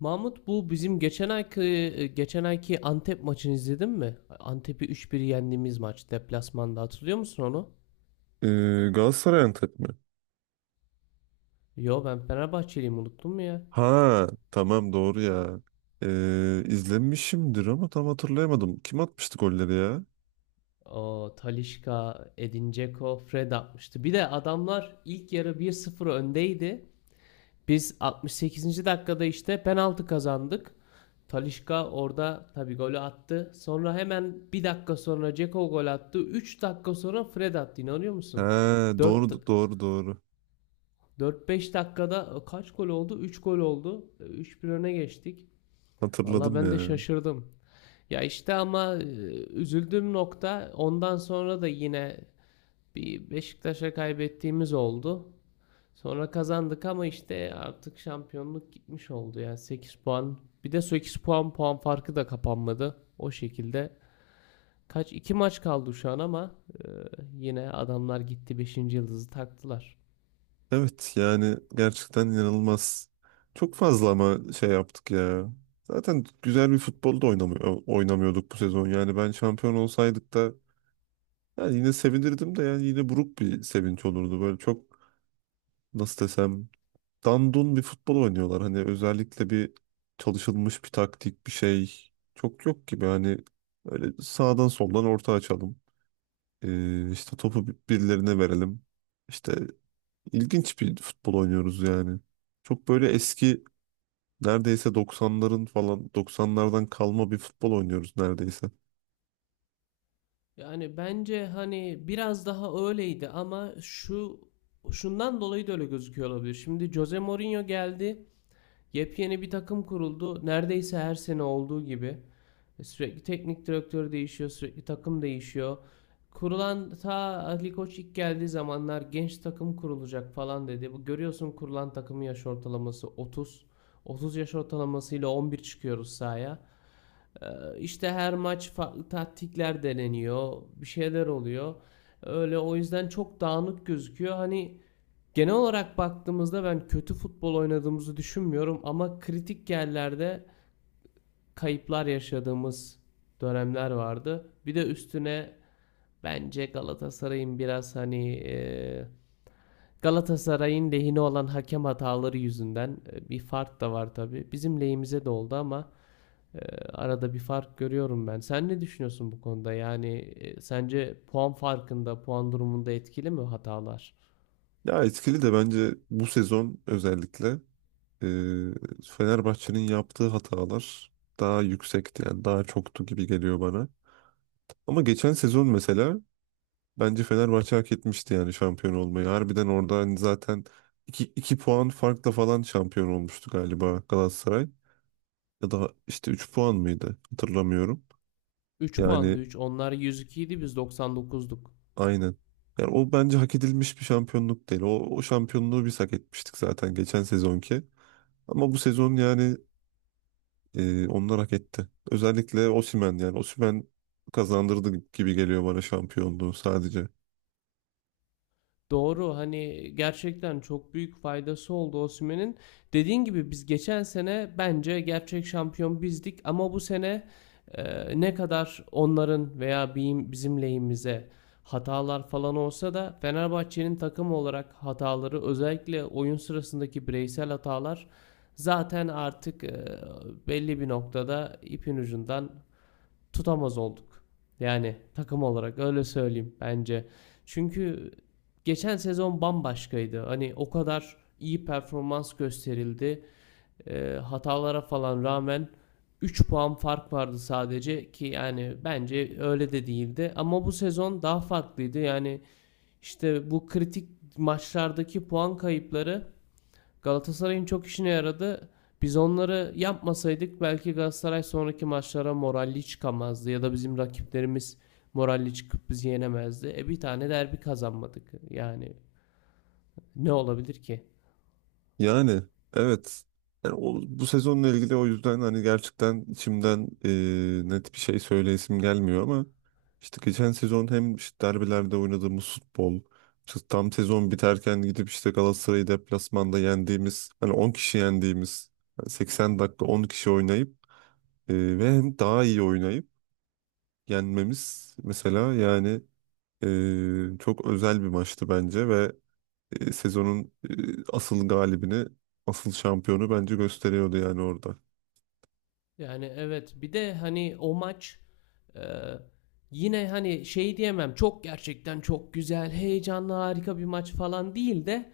Mahmut bu bizim geçen ayki Antep maçını izledin mi? Antep'i 3-1 yendiğimiz maç deplasmanda hatırlıyor musun onu? Ee, Galatasaray Antep mi? Yo, ben Fenerbahçeliyim, unuttum mu ya? Ha, tamam, doğru ya. İzlemişimdir ama tam hatırlayamadım. Kim atmıştı golleri ya? O Talisca, Edin Dzeko, Fred atmıştı. Bir de adamlar ilk yarı 1-0 öndeydi. Biz 68. dakikada işte penaltı kazandık. Talisca orada tabii golü attı. Sonra hemen bir dakika sonra Dzeko gol attı. 3 dakika sonra Fred attı. İnanıyor Ha, musun? 4 doğru doğru doğru. 4-5 dakikada kaç gol oldu? 3 gol oldu. 3-1 öne geçtik. Valla Hatırladım ben de ya. şaşırdım. Ya işte ama üzüldüğüm nokta ondan sonra da yine bir Beşiktaş'a kaybettiğimiz oldu. Sonra kazandık ama işte artık şampiyonluk gitmiş oldu ya. 8 puan. Bir de 8 puan farkı da kapanmadı. O şekilde. Kaç? 2 maç kaldı şu an ama e, yine adamlar gitti beşinci yıldızı taktılar. Evet, yani gerçekten inanılmaz. Çok fazla ama şey yaptık ya. Zaten güzel bir futbol da oynamıyor, oynamıyorduk bu sezon. Yani ben şampiyon olsaydık da yani yine sevinirdim de yani yine buruk bir sevinç olurdu. Böyle çok, nasıl desem, dandun bir futbol oynuyorlar. Hani özellikle bir çalışılmış bir taktik bir şey çok yok gibi. Hani öyle sağdan soldan orta açalım. İşte topu birilerine verelim. İşte ilginç bir futbol oynuyoruz yani. Çok böyle eski, neredeyse 90'ların falan 90'lardan kalma bir futbol oynuyoruz neredeyse. Yani bence hani biraz daha öyleydi ama şundan dolayı da öyle gözüküyor olabilir. Şimdi Jose Mourinho geldi. Yepyeni bir takım kuruldu. Neredeyse her sene olduğu gibi. Sürekli teknik direktör değişiyor, sürekli takım değişiyor. Kurulan ta Ali Koç ilk geldiği zamanlar genç takım kurulacak falan dedi. Bu görüyorsun kurulan takımın yaş ortalaması 30. 30 yaş ortalamasıyla 11 çıkıyoruz sahaya. İşte her maç farklı taktikler deneniyor, bir şeyler oluyor. Öyle o yüzden çok dağınık gözüküyor. Hani genel olarak baktığımızda ben kötü futbol oynadığımızı düşünmüyorum ama kritik yerlerde kayıplar yaşadığımız dönemler vardı. Bir de üstüne bence Galatasaray'ın biraz hani Galatasaray'ın lehine olan hakem hataları yüzünden bir fark da var tabii. Bizim lehimize de oldu ama ee, arada bir fark görüyorum ben. Sen ne düşünüyorsun bu konuda? Yani sence puan farkında, puan durumunda etkili mi hatalar? Ya etkili de bence bu sezon özellikle e, Fenerbahçe'nin yaptığı hatalar daha yüksekti, yani daha çoktu gibi geliyor bana. Ama geçen sezon mesela bence Fenerbahçe hak etmişti yani şampiyon olmayı. Harbiden orada hani zaten iki puan farkla falan şampiyon olmuştu galiba Galatasaray. Ya da işte 3 puan mıydı, hatırlamıyorum. Üç Yani puandı 3. Onlar 102 idi, biz 99'duk. aynen. Yani o bence hak edilmiş bir şampiyonluk değil. O şampiyonluğu biz hak etmiştik zaten, geçen sezonki. Ama bu sezon yani onlar hak etti. Özellikle Osimhen, yani Osimhen kazandırdı gibi geliyor bana şampiyonluğu sadece. Doğru, hani gerçekten çok büyük faydası oldu Osimhen'in. Dediğin gibi biz geçen sene bence gerçek şampiyon bizdik ama bu sene ne kadar onların veya bizim, lehimize hatalar falan olsa da Fenerbahçe'nin takım olarak hataları, özellikle oyun sırasındaki bireysel hatalar zaten artık belli bir noktada ipin ucundan tutamaz olduk. Yani takım olarak öyle söyleyeyim bence. Çünkü geçen sezon bambaşkaydı. Hani o kadar iyi performans gösterildi. Hatalara falan rağmen 3 puan fark vardı sadece ki, yani bence öyle de değildi. Ama bu sezon daha farklıydı. Yani işte bu kritik maçlardaki puan kayıpları Galatasaray'ın çok işine yaradı. Biz onları yapmasaydık belki Galatasaray sonraki maçlara moralli çıkamazdı ya da bizim rakiplerimiz moralli çıkıp bizi yenemezdi. Bir tane derbi kazanmadık. Yani ne olabilir ki? Yani evet. Yani o, bu sezonla ilgili o yüzden hani gerçekten içimden net bir şey söyleyesim gelmiyor ama işte geçen sezon hem işte derbilerde oynadığımız futbol, işte tam sezon biterken gidip işte Galatasaray'ı deplasmanda yendiğimiz, hani 10 kişi yendiğimiz, yani 80 dakika 10 kişi oynayıp ve hem daha iyi oynayıp yenmemiz mesela, yani çok özel bir maçtı bence ve sezonun asıl galibini, asıl şampiyonu bence gösteriyordu yani orada. Yani evet, bir de hani o maç e, yine hani şey diyemem çok, gerçekten çok güzel, heyecanlı, harika bir maç falan değil de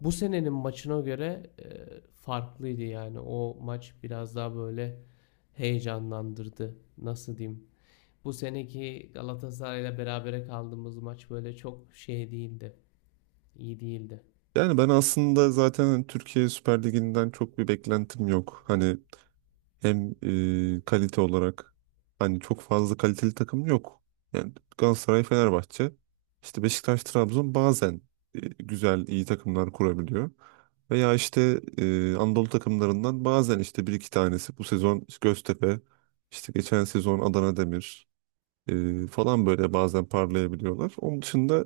bu senenin maçına göre farklıydı. Yani o maç biraz daha böyle heyecanlandırdı. Nasıl diyeyim? Bu seneki Galatasaray'la berabere kaldığımız maç böyle çok şey değildi. İyi değildi. Yani ben aslında zaten Türkiye Süper Ligi'nden çok bir beklentim yok. Hani hem kalite olarak hani çok fazla kaliteli takım yok. Yani Galatasaray, Fenerbahçe, işte Beşiktaş, Trabzon bazen güzel, iyi takımlar kurabiliyor. Veya işte Anadolu takımlarından bazen işte bir iki tanesi, bu sezon Göztepe, işte geçen sezon Adana Demir falan böyle bazen parlayabiliyorlar. Onun dışında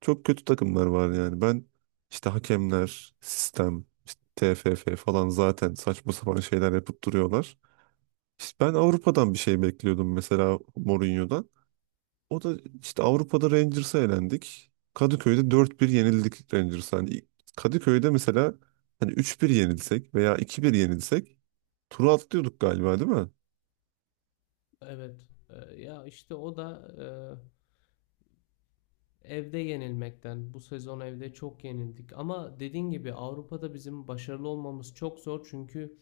çok kötü takımlar var yani. Ben işte hakemler, sistem, işte TFF falan zaten saçma sapan şeyler yapıp duruyorlar. İşte ben Avrupa'dan bir şey bekliyordum mesela, Mourinho'dan. O da işte Avrupa'da Rangers'a elendik. Kadıköy'de 4-1 yenildik Rangers'a. Hani ilk- Kadıköy'de mesela hani 3-1 yenilsek veya 2-1 yenilsek turu atlıyorduk galiba, değil mi? Evet. Ya işte o da e, evde yenilmekten. Bu sezon evde çok yenildik. Ama dediğin gibi Avrupa'da bizim başarılı olmamız çok zor çünkü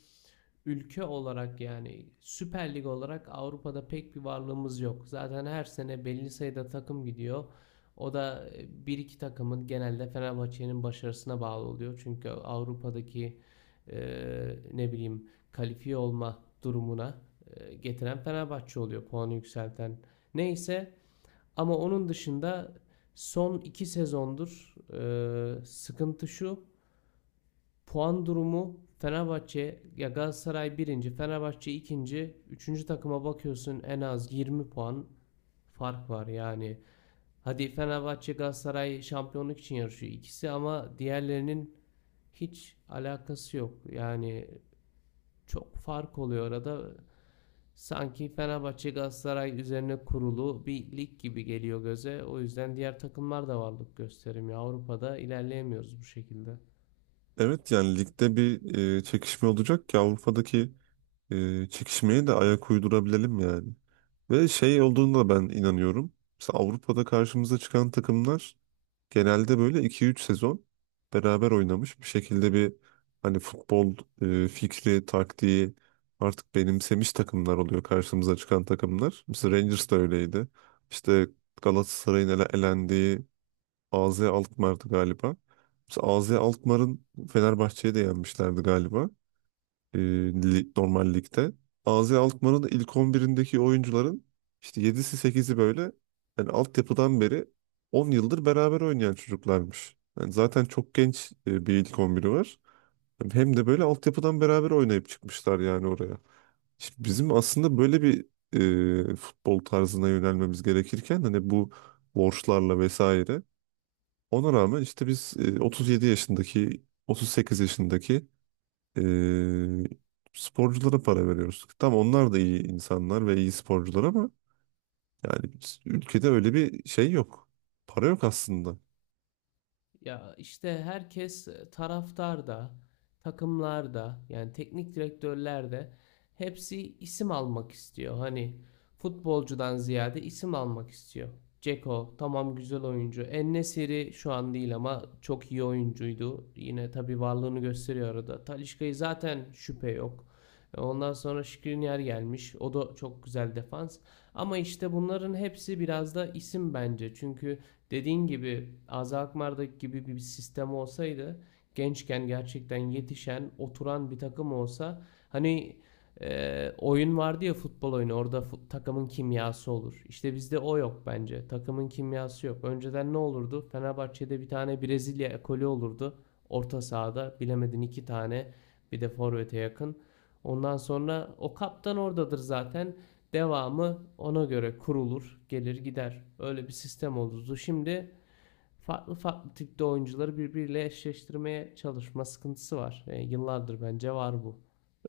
ülke olarak, yani Süper Lig olarak Avrupa'da pek bir varlığımız yok. Zaten her sene belli sayıda takım gidiyor. O da bir iki takımın, genelde Fenerbahçe'nin başarısına bağlı oluyor. Çünkü Avrupa'daki e, ne bileyim kalifiye olma durumuna getiren Fenerbahçe oluyor. Puanı yükselten. Neyse, ama onun dışında son 2 sezondur sıkıntı şu. Puan durumu Fenerbahçe ya Galatasaray birinci, Fenerbahçe ikinci, üçüncü takıma bakıyorsun en az 20 puan fark var yani. Hadi Fenerbahçe Galatasaray şampiyonluk için yarışıyor ikisi ama diğerlerinin hiç alakası yok. Yani çok fark oluyor arada. Sanki Fenerbahçe Galatasaray üzerine kurulu bir lig gibi geliyor göze. O yüzden diğer takımlar da varlık gösterim ya. Avrupa'da ilerleyemiyoruz bu şekilde. Evet, yani ligde bir çekişme olacak ki Avrupa'daki çekişmeye de ayak uydurabilelim yani. Ve şey olduğunda ben inanıyorum. Mesela Avrupa'da karşımıza çıkan takımlar genelde böyle iki üç sezon beraber oynamış bir şekilde bir hani futbol fikri, taktiği artık benimsemiş takımlar oluyor, karşımıza çıkan takımlar. Mesela Rangers da öyleydi. İşte Galatasaray'ın elendiği AZ Alkmaar'dı galiba. Mesela AZ Alkmaar'ın Fenerbahçe'yi de yenmişlerdi galiba, normal ligde. AZ Alkmaar'ın ilk 11'indeki oyuncuların işte 7'si sekizi böyle, yani altyapıdan beri 10 yıldır beraber oynayan çocuklarmış. Yani zaten çok genç bir ilk 11'i var. Yani hem de böyle altyapıdan beraber oynayıp çıkmışlar yani oraya. Şimdi bizim aslında böyle bir futbol tarzına yönelmemiz gerekirken hani bu borçlarla vesaire, ona rağmen işte biz 37 yaşındaki 38 yaşındaki ee, sporculara para veriyoruz. Tam onlar da iyi insanlar ve iyi sporcular ama yani ülkede öyle bir şey yok. Para yok aslında. Ya işte herkes, taraftar da, takımlar, yani teknik direktörlerde hepsi isim almak istiyor. Hani futbolcudan ziyade isim almak istiyor. Ceko tamam, güzel oyuncu. En-Nesyri şu an değil ama çok iyi oyuncuydu. Yine tabii varlığını gösteriyor arada. Talisca'yı zaten şüphe yok. Ondan sonra Skriniar gelmiş. O da çok güzel defans. Ama işte bunların hepsi biraz da isim bence. Çünkü dediğin gibi Aza Akmar'daki gibi bir sistem olsaydı, gençken gerçekten yetişen, oturan bir takım olsa, hani oyun vardı ya, futbol oyunu orada, takımın kimyası olur. İşte bizde o yok bence. Takımın kimyası yok. Önceden ne olurdu? Fenerbahçe'de bir tane Brezilya ekolü olurdu. Orta sahada bilemedin iki tane, bir de forvete yakın. Ondan sonra o kaptan oradadır zaten. Devamı ona göre kurulur, gelir gider. Öyle bir sistem olurdu. Şimdi farklı farklı tipte oyuncuları birbiriyle eşleştirmeye çalışma sıkıntısı var. Yıllardır bence var bu.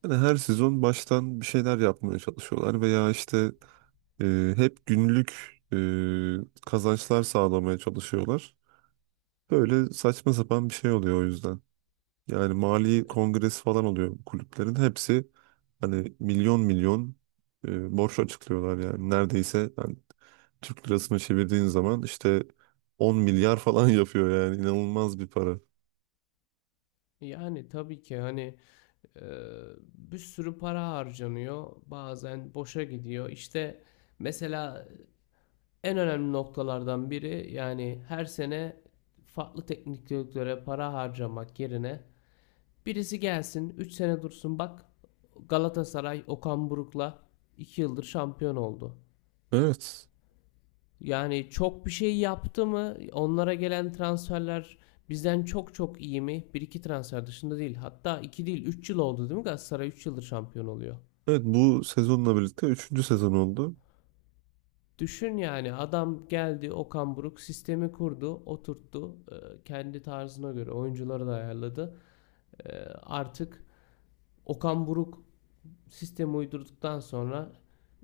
Yani her sezon baştan bir şeyler yapmaya çalışıyorlar veya işte hep günlük kazançlar sağlamaya çalışıyorlar. Böyle saçma sapan bir şey oluyor o yüzden. Yani mali kongresi falan oluyor kulüplerin. Hepsi hani milyon milyon borç açıklıyorlar yani. Neredeyse yani Türk lirasını çevirdiğin zaman işte 10 milyar falan yapıyor yani. İnanılmaz bir para. Yani tabii ki hani e, bir sürü para harcanıyor. Bazen boşa gidiyor. İşte mesela en önemli noktalardan biri, yani her sene farklı teknik direktöre para harcamak yerine birisi gelsin 3 sene dursun. Bak Galatasaray Okan Buruk'la 2 yıldır şampiyon oldu. Evet. Yani çok bir şey yaptı mı? Onlara gelen transferler bizden çok çok iyi mi? Bir iki transfer dışında değil. Hatta 2 değil 3 yıl oldu değil mi? Galatasaray 3 yıldır şampiyon oluyor. Evet, bu sezonla birlikte üçüncü sezon oldu. Düşün yani, adam geldi, Okan Buruk sistemi kurdu, oturttu. Kendi tarzına göre oyuncuları da ayarladı. E, Artık Okan Buruk sistemi uydurduktan sonra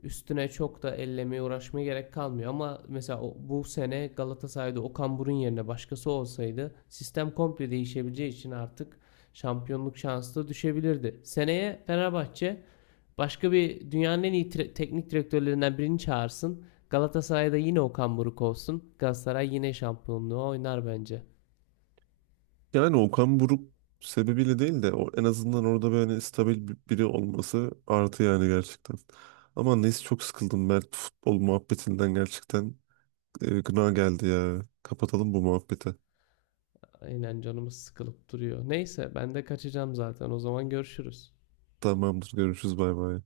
üstüne çok da ellemeye uğraşmaya gerek kalmıyor. Ama mesela bu sene Galatasaray'da Okan Burun yerine başkası olsaydı sistem komple değişebileceği için artık şampiyonluk şansı da düşebilirdi. Seneye Fenerbahçe başka bir dünyanın en iyi teknik direktörlerinden birini çağırsın. Galatasaray'da yine Okan Buruk olsun. Galatasaray yine şampiyonluğu oynar bence. Yani Okan Buruk sebebiyle değil de en azından orada böyle hani, stabil biri olması artı yani, gerçekten. Ama neyse çok sıkıldım ben futbol muhabbetinden gerçekten. Gına geldi ya. Kapatalım bu muhabbeti. Aynen, canımız sıkılıp duruyor. Neyse ben de kaçacağım zaten. O zaman görüşürüz. Tamamdır, görüşürüz, bay bay.